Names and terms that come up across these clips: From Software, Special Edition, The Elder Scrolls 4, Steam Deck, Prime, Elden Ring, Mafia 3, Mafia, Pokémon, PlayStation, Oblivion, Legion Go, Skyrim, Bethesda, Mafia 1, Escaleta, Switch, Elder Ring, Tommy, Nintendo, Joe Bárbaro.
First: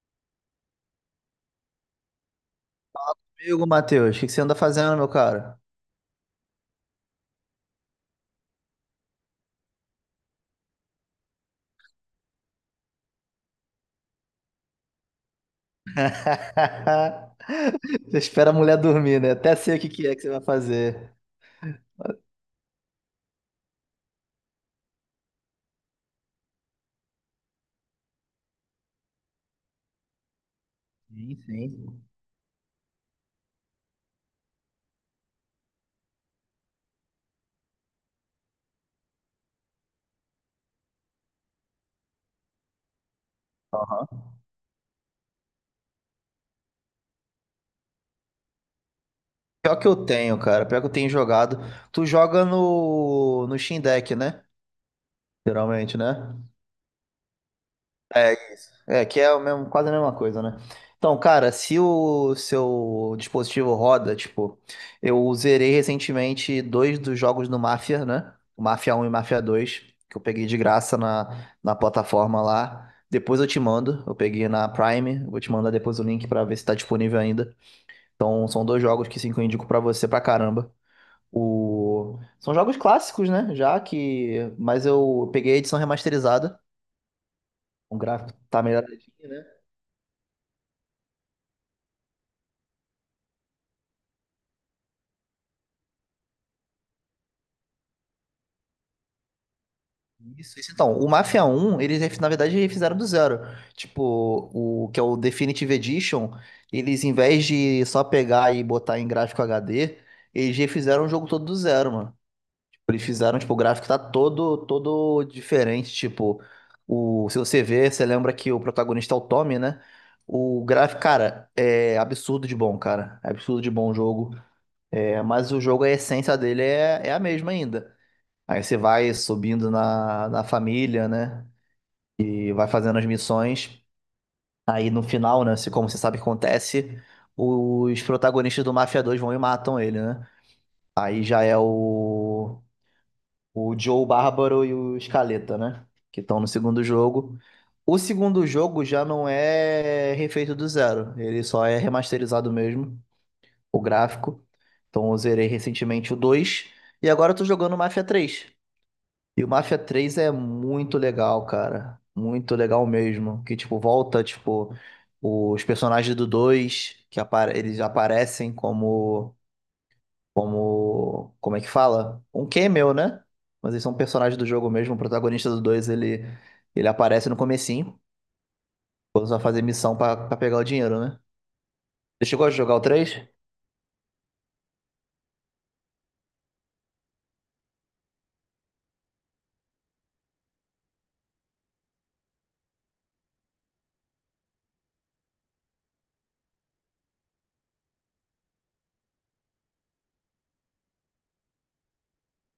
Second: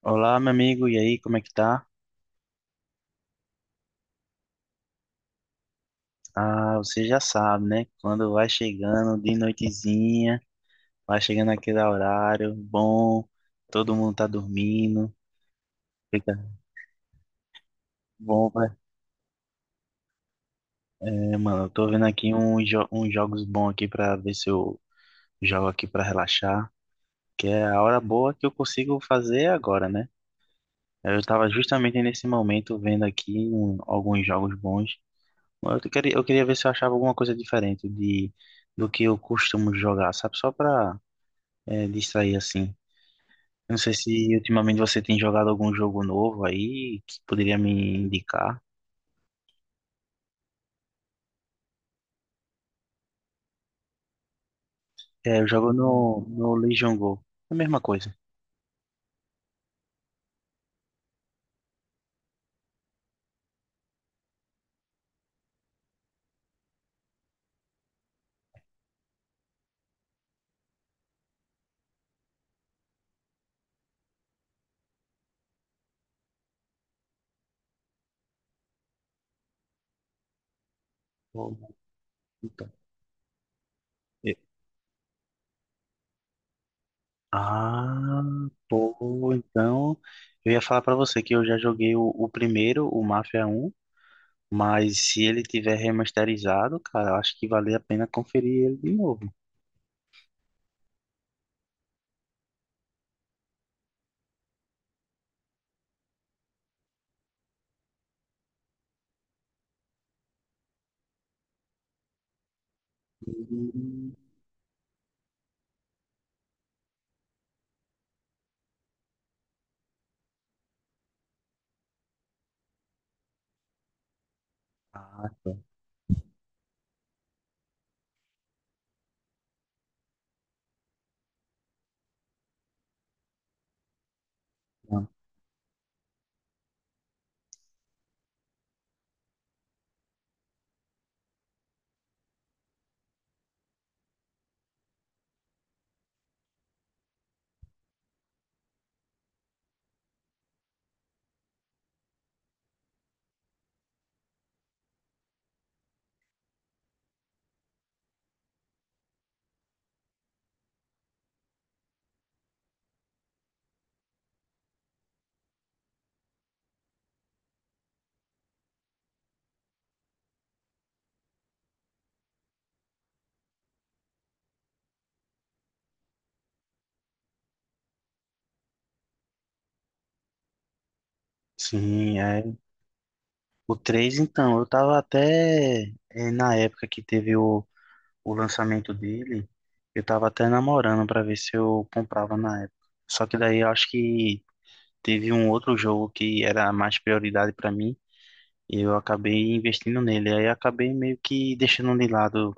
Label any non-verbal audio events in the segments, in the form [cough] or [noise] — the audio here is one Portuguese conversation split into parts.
Olá, meu amigo, e aí, como é que tá? Amigo Matheus, o que que você anda fazendo, meu cara? Ah, você já sabe, né? Quando vai chegando de noitezinha, vai chegando aquele horário bom, todo mundo tá dormindo, fica [laughs] Você bom, espera a vai. mulher dormir, né? Até sei o que que é que você vai fazer. É, mano, eu tô vendo aqui uns jogos bons aqui pra ver se eu jogo aqui pra relaxar, que é a hora boa que eu consigo fazer agora, né? Eu Sim, tava justamente sim. nesse momento vendo aqui alguns jogos bons. Eu queria ver se eu achava alguma coisa diferente do que eu costumo jogar, sabe? Só pra distrair assim. Não sei se ultimamente você tem jogado algum jogo novo aí que poderia me indicar. Pior que eu tenho, cara. Pior que eu tenho jogado. Tu joga no Steam Deck, né? É, eu jogo Geralmente, né? no Legion Go. É a mesma coisa. É isso. É, que é o mesmo, quase a mesma coisa, né? Então, cara, se o seu dispositivo roda, tipo, eu zerei recentemente dois dos jogos do Mafia, né? O Mafia 1 e o Mafia 2, que eu peguei de graça na plataforma lá. Depois eu te mando, eu peguei na Prime, eu vou te mandar depois o link pra ver se tá disponível ainda. Então, são dois jogos que sim, que eu indico pra você pra caramba. Bom, São então. jogos clássicos, né? Já E- que. Mas eu peguei a edição remasterizada. O Ah, gráfico tá melhor. pô, então eu ia falar pra você que eu já joguei o primeiro, o Mafia 1, mas se ele tiver remasterizado, cara, eu acho que vale a pena conferir ele de novo. Isso, isso. Então, o Mafia 1, eles, na verdade, refizeram do zero. Tipo, o que é o Definitive Edition, eles, em vez de só pegar e botar em gráfico HD, eles refizeram o jogo todo do zero, mano. Tipo, eles fizeram, tipo, o gráfico tá Hum. todo, todo diferente. Tipo, se você vê, você lembra que o protagonista é o Tommy, né? O gráfico, cara, é absurdo de bom, cara. É absurdo de bom o jogo. É, Ah, tá. mas o jogo, a essência dele é a mesma ainda. Aí você vai subindo na família, né? E vai fazendo as missões. Aí no Não. final, né? Como você sabe que acontece, os protagonistas do Mafia 2 vão e matam ele, né? Aí já é o Joe Bárbaro e o Escaleta, né? Que estão no segundo jogo. O segundo jogo já não é refeito do zero, ele só é remasterizado mesmo, o gráfico. Então eu zerei recentemente o 2 e agora eu tô jogando o Mafia 3 e o Mafia 3 é muito legal, cara. Muito legal mesmo. Que, tipo, volta, tipo, os personagens do 2 que apare eles aparecem como, como é que fala? Um cameo, né? Mas eles são personagens do jogo mesmo. O protagonista do 2 ele aparece no comecinho, quando você vai fazer missão pra pegar o dinheiro, né? Sim, Você é. chegou a jogar o três? O 3 então, eu tava até, na época que teve o lançamento dele, eu tava até namorando pra ver se eu comprava na época. Só que daí eu acho que teve um outro jogo que era mais prioridade pra mim e eu acabei investindo nele. Aí eu acabei meio que deixando de lado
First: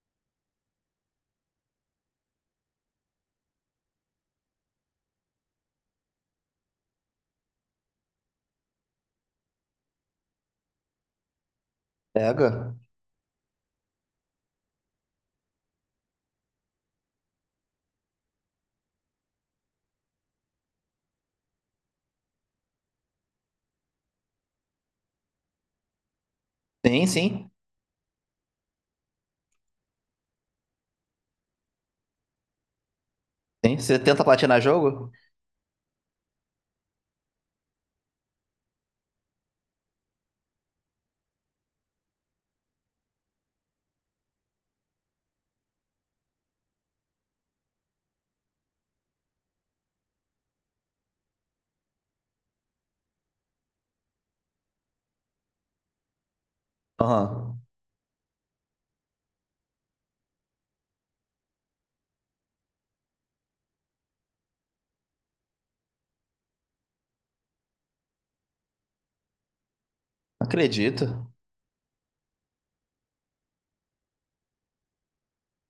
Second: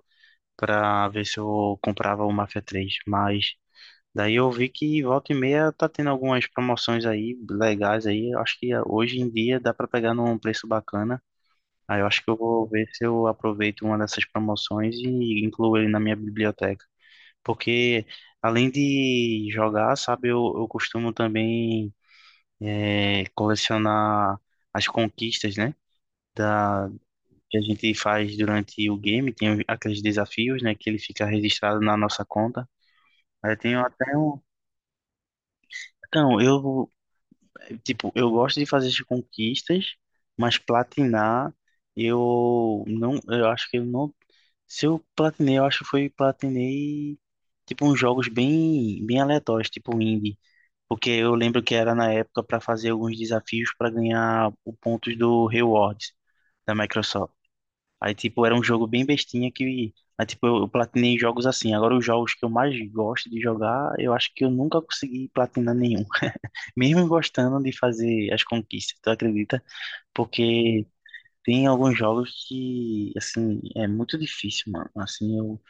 pra ver se eu comprava o Mafia 3. Mas daí eu vi que volta e meia tá tendo algumas promoções aí legais aí. Eu acho que hoje em dia dá pra pegar num preço bacana. Ah, eu acho que eu vou Pega. ver se eu aproveito uma dessas promoções e incluo ele na minha biblioteca. Porque além de jogar, sabe, eu costumo também colecionar as conquistas, né? Da, Sim, sim. que a gente faz durante o game, tem aqueles desafios, né? Que ele fica registrado na nossa conta. Aí eu Sim. tenho Você até tenta um. platinar jogo? Então, eu tipo, eu gosto de fazer as conquistas, mas platinar, eu não, eu acho que eu não, se eu platinei, eu acho que foi platinei tipo uns jogos bem, bem aleatórios, tipo indie, porque eu lembro que era na época para fazer alguns desafios para ganhar o pontos do rewards da Microsoft. Aham. Aí tipo era um jogo bem bestinha que, aí tipo eu platinei jogos assim. Agora os jogos que eu mais gosto de jogar, eu acho que eu nunca consegui platinar nenhum mesmo gostando de fazer as conquistas, tu acredita? Porque Acredito. tem alguns jogos que, assim, é muito difícil, mano. Assim,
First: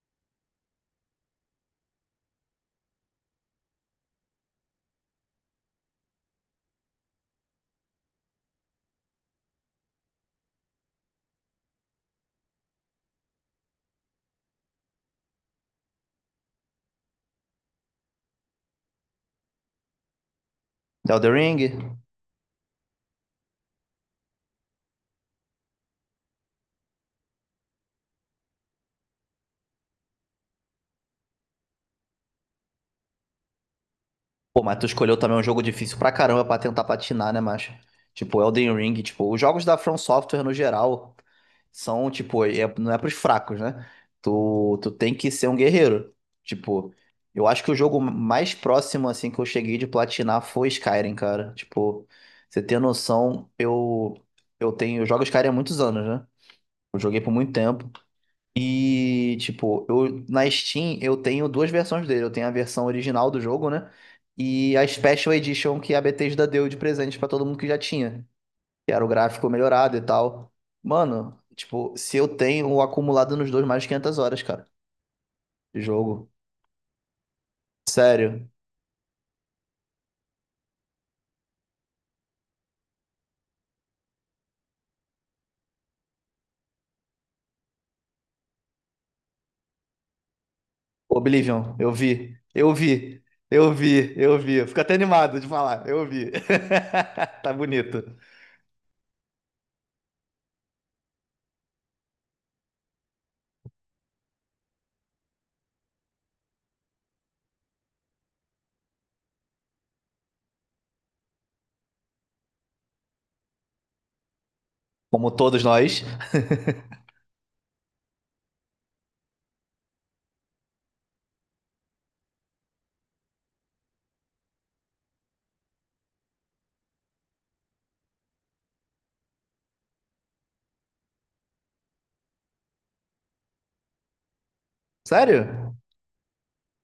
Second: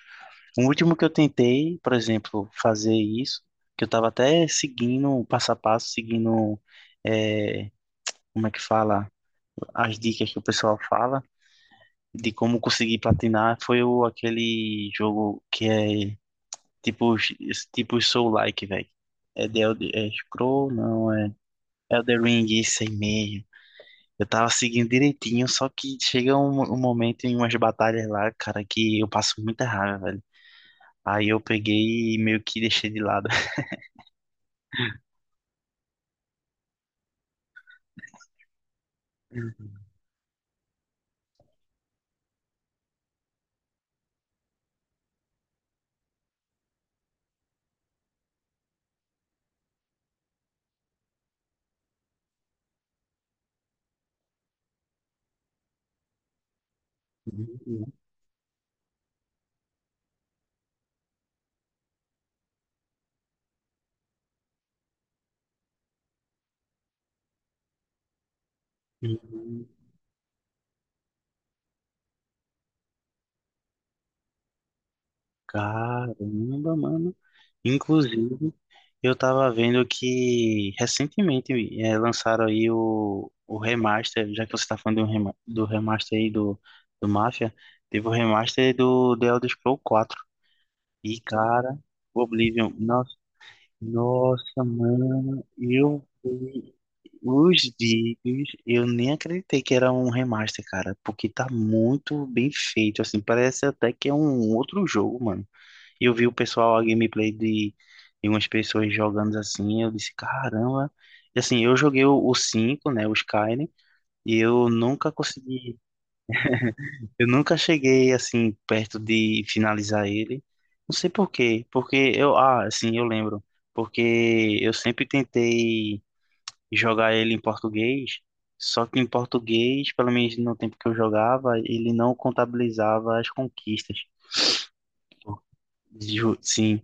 o último que eu tentei, por exemplo, fazer isso, que eu tava até seguindo o passo a passo, seguindo, é, como é que fala, as dicas que o pessoal fala de como conseguir platinar, foi aquele jogo que é tipo, esse tipo Soul-like, velho. É The Elder, é Scroll, não, é Elden Ring? Elder Ring, isso aí mesmo. Eu tava seguindo direitinho, só que chega um momento em umas batalhas lá, cara, que eu passo muita raiva, velho. Aí eu peguei e meio que deixei de lado. Pô, mas tu escolheu também um jogo difícil pra caramba pra tentar platinar, né, macho? Tipo, Elden Ring, tipo, os jogos da [laughs] From Software no geral são, tipo, não é pros fracos, né? Tu tem que ser um guerreiro. Tipo, eu acho que o jogo mais próximo, assim, que eu cheguei de platinar foi Skyrim, cara. Tipo, você tem noção, eu tenho, eu jogo Skyrim há muitos anos, né? Eu joguei por muito tempo. Uhum, E, tipo, na Steam eu tenho duas versões dele. Eu tenho a versão original do jogo, né? E a Special Edition que a Bethesda deu de presente pra todo mundo que já tinha. Que era o gráfico uhum. melhorado e tal. Mano, tipo, se eu tenho acumulado nos dois mais de 500 horas, cara, de jogo. Caramba, mano. Sério. Inclusive, eu tava vendo que recentemente lançaram aí o remaster, já que você tá falando do remaster aí do Mafia, teve o remaster do The Elder Scrolls 4. E, Oblivion, cara, eu o vi. Oblivion. Eu vi. Eu vi, eu vi. Nossa, Eu fico até animado mano, de falar. eu Eu vi. vi [laughs] Tá os bonito. vídeos, eu nem acreditei que era um remaster, cara, porque tá muito bem feito, assim, parece até que é um outro jogo, mano. E eu vi o pessoal, a gameplay de umas pessoas jogando assim, eu disse, caramba. E assim, eu joguei 5 né, o Skyrim, e eu nunca Como todos consegui. nós. Eu nunca cheguei assim perto de finalizar ele. Não sei por quê, porque ah, assim, eu lembro, porque eu sempre tentei jogar ele em português, só que em português, pelo menos no tempo que eu jogava, ele não contabilizava as conquistas. Sério? Sim,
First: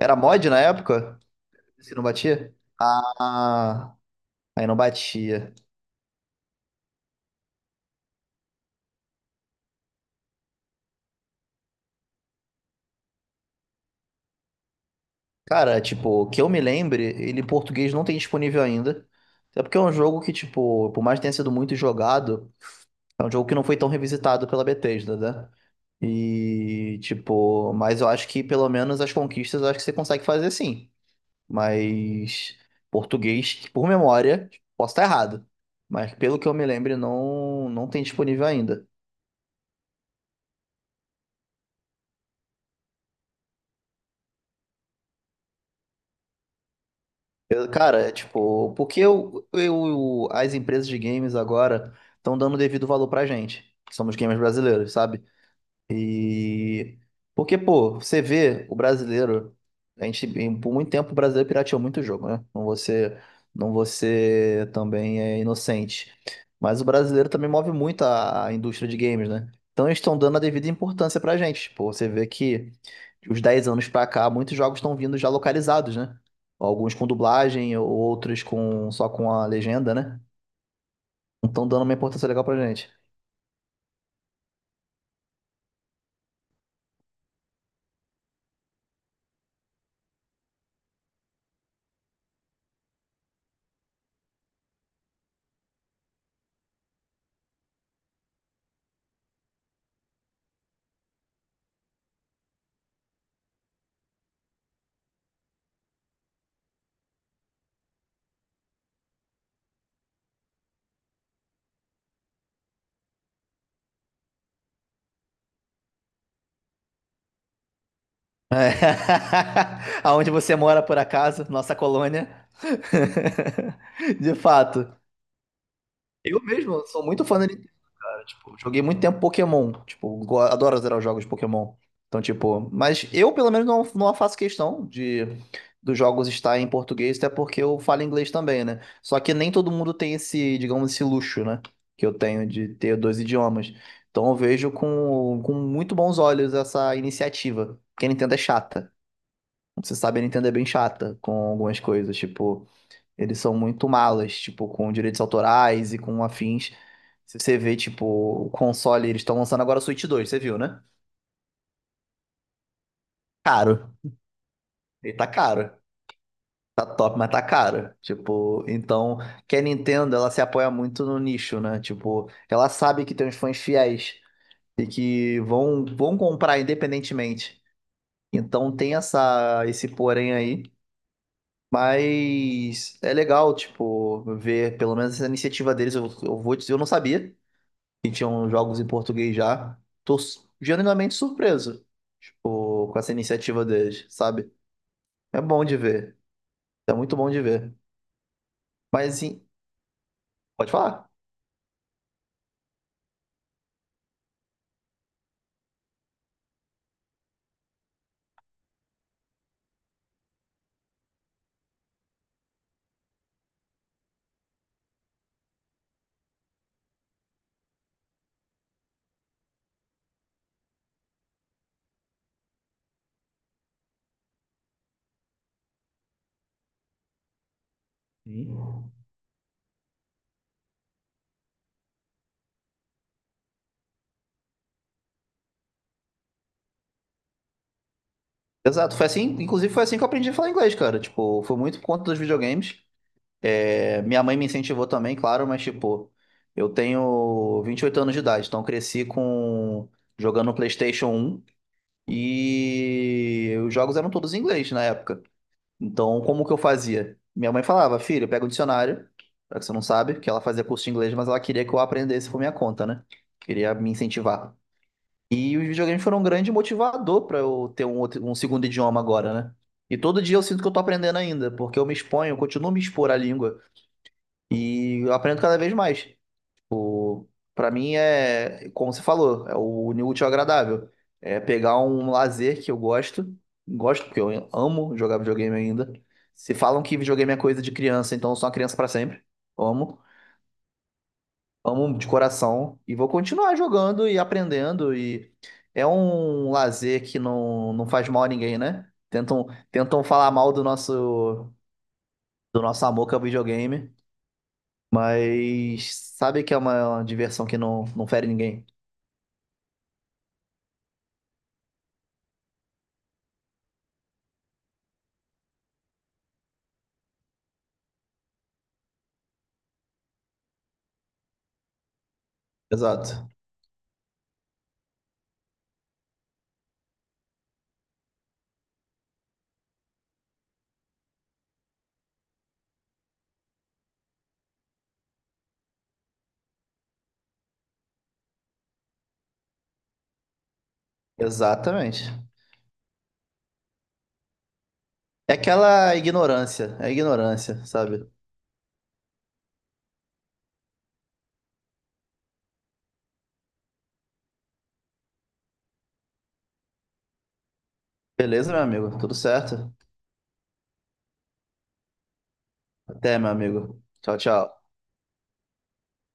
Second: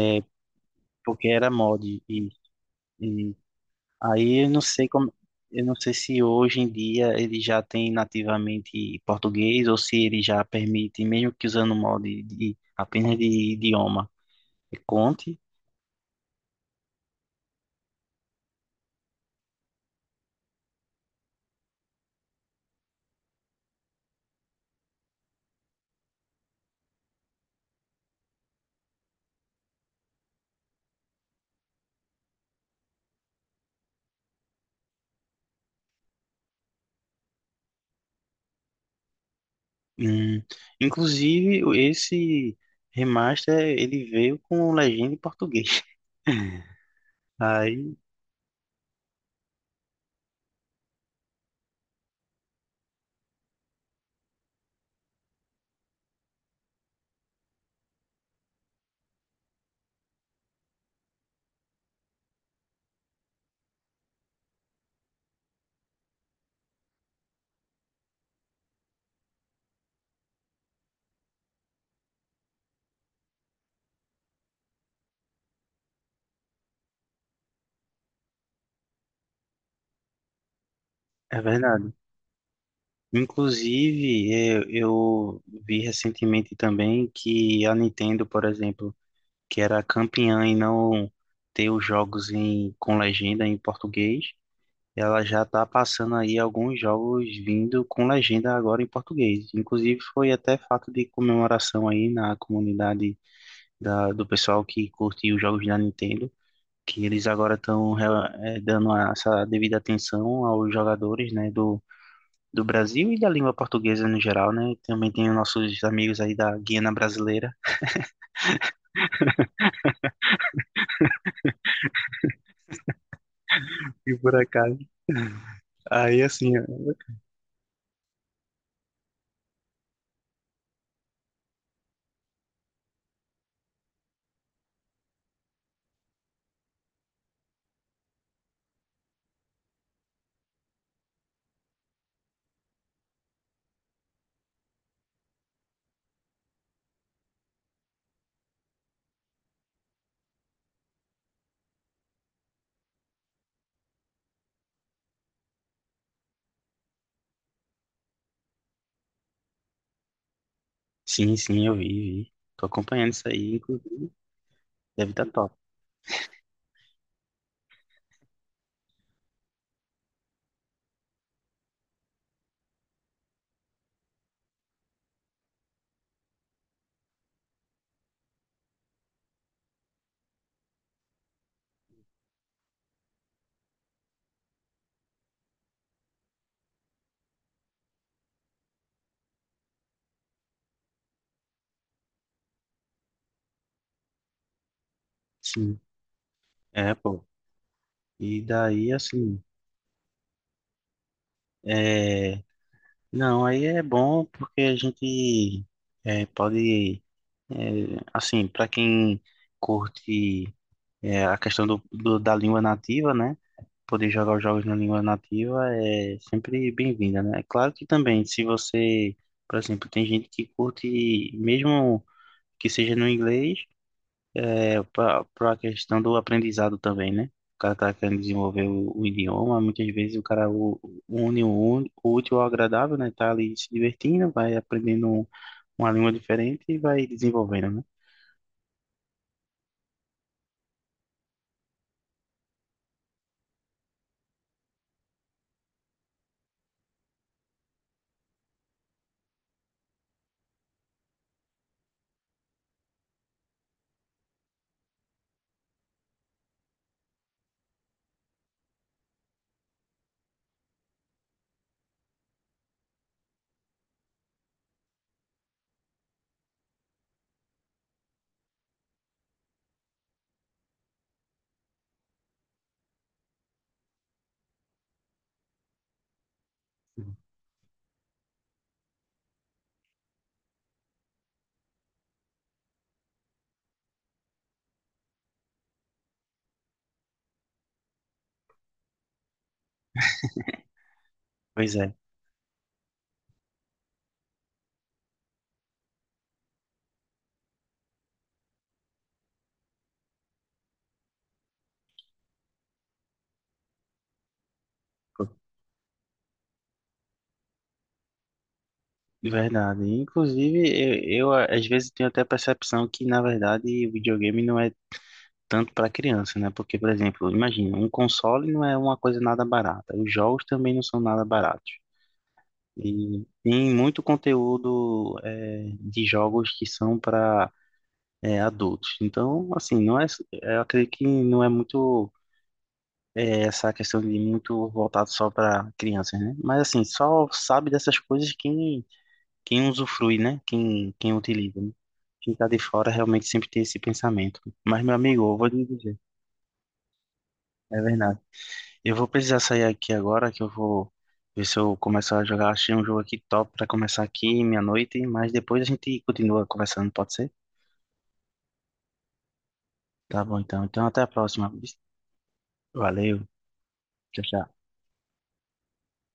Era mod na época? porque era mod Você não e, batia? Ah, aí eu não aí não sei como, batia. eu não sei se hoje em dia ele já tem nativamente português ou se ele já permite, mesmo que usando o modo apenas de idioma, que conte. Cara, tipo, que eu me lembre, ele em português não tem disponível ainda. Até porque é um jogo que, tipo, por mais que tenha sido muito jogado, é um jogo que não foi tão revisitado pela Bethesda, né? E, tipo, mas eu acho que pelo menos as conquistas eu acho que você consegue fazer sim. Mas português, por memória, posso estar errado. Mas pelo que eu me lembro, não, não tem disponível ainda. Hum, Inclusive esse remaster ele veio com legenda em português. [laughs] Eu- Aí cara, é tipo, porque as empresas de games agora estão dando devido valor pra gente, que somos gamers brasileiros, sabe? E porque, pô, você vê o brasileiro, a gente por muito tempo o brasileiro pirateou muito jogo, né? Não você, não você também é inocente. Mas o brasileiro também move muito a indústria de games, né? Então eles estão dando a devida importância pra gente. Pô, você vê que de uns 10 anos pra cá, muitos jogos estão vindo já localizados, né? Alguns com dublagem, outros com só com a legenda, né? é Então dando verdade. uma importância legal pra gente. Inclusive eu vi recentemente também que a Nintendo, por exemplo, que era campeã em não ter os jogos com legenda em português. Ela já está passando aí alguns jogos vindo com legenda agora em português. Inclusive foi até fato de comemoração aí na comunidade do pessoal que curte os jogos da Nintendo, que eles agora estão dando essa devida atenção aos jogadores, né, do Brasil e da língua portuguesa no geral, né? Também tem os nossos amigos aí da Guiana Brasileira. [laughs] Aonde você mora, por acaso, nossa colônia. E [laughs] por De acaso. fato. Aí Eu assim, mesmo sou muito fã da Nintendo, cara. Tipo, joguei muito tempo Pokémon. Tipo, adoro zerar os jogos de Pokémon. Então, tipo, mas eu pelo menos não faço questão de dos jogos estar em português, até porque eu falo inglês também, né? Só que nem todo mundo tem esse, digamos, esse luxo, né? Que eu tenho de ter dois idiomas. Então eu vejo com muito bons olhos essa iniciativa. Porque a Nintendo é chata. Você sabe, a Nintendo é bem chata com algumas coisas, tipo, eles são muito malas, tipo, com direitos autorais e com afins. Se você vê, tipo, o console, eles estão lançando agora o Switch 2, você viu, né? sim, sim, eu vi, vi. Tô acompanhando isso aí, Caro. inclusive. Deve Ele estar tá top. caro. Tá top, mas tá caro. Tipo, então, que a Nintendo, ela se apoia muito no nicho, né? Tipo, ela sabe que tem uns fãs fiéis e que vão comprar independentemente. Então tem essa, esse porém aí. Mas é legal, tipo, ver pelo menos essa iniciativa deles. Eu vou dizer, eu não sabia que tinham jogos em português já. Tô genuinamente surpreso, tipo, com essa iniciativa deles, sabe? É bom de Sim, ver. É é, muito pô. bom de ver. E daí, Mas, assim, pode falar. é... não, aí é bom porque a gente pode, é, assim, para quem curte a questão da língua nativa, né? Poder jogar os jogos na língua nativa é sempre bem-vinda, né? É claro que também, se você, por exemplo, tem gente que curte, mesmo que seja no inglês, é, para a questão do aprendizado também, né? O cara tá querendo desenvolver Sim. o idioma, muitas vezes o cara une o útil ao agradável, né? Tá ali se divertindo, vai aprendendo uma língua diferente e vai desenvolvendo, né? Exato, foi assim, inclusive foi assim que eu aprendi a falar inglês, cara. Tipo, foi muito por conta dos videogames. É, minha mãe me incentivou também, claro, mas tipo, eu tenho 28 anos de idade, então eu cresci com jogando PlayStation 1. E os jogos eram todos em inglês na época. Então, como que eu fazia? Minha mãe falava, filho, pega o dicionário, já que você não sabe, que ela fazia curso de inglês, mas ela queria que eu aprendesse por minha conta, né? Queria me incentivar. E os videogames foram um grande motivador para eu ter um segundo idioma agora, né? E todo dia eu sinto que eu tô aprendendo ainda, porque eu me exponho, eu continuo me expor à língua e eu aprendo cada vez mais. Pra mim é, como você falou, é o unir o útil ao agradável. É pegar um lazer que eu gosto, gosto porque eu amo jogar videogame ainda. Se falam que videogame é coisa de criança, então eu sou uma criança pra sempre. Amo, Pois é, amo de coração e vou continuar jogando e aprendendo e é um lazer que não faz mal a ninguém, né? Tentam, tentam falar mal do nosso amor que é o videogame, mas sabe que é uma diversão que não fere ninguém. de verdade. Inclusive, eu às vezes tenho até a percepção que, na verdade, o videogame não é tanto para criança, né? Porque, por exemplo, imagina, um console não é uma coisa nada barata, os jogos também não são nada baratos. E Exato. tem muito conteúdo de jogos que são para adultos. Então, assim, não é, eu acredito que não é muito essa questão de muito voltado só para crianças, né? Mas assim, só sabe dessas coisas quem usufrui, né? Quem utiliza, né? Exatamente. Quem tá de fora realmente sempre tem esse pensamento. Mas meu amigo, É eu vou lhe aquela dizer, ignorância, é ignorância, é sabe? verdade. Eu vou precisar sair aqui agora, que eu vou ver se eu começo a jogar. Achei um jogo aqui top pra começar aqui meia-noite, mas depois a gente continua conversando, pode ser? Beleza, meu amigo? Tudo certo? Tá bom, então. Então até a próxima. Até, Valeu. meu amigo. Tchau, Tchau, tchau. tchau.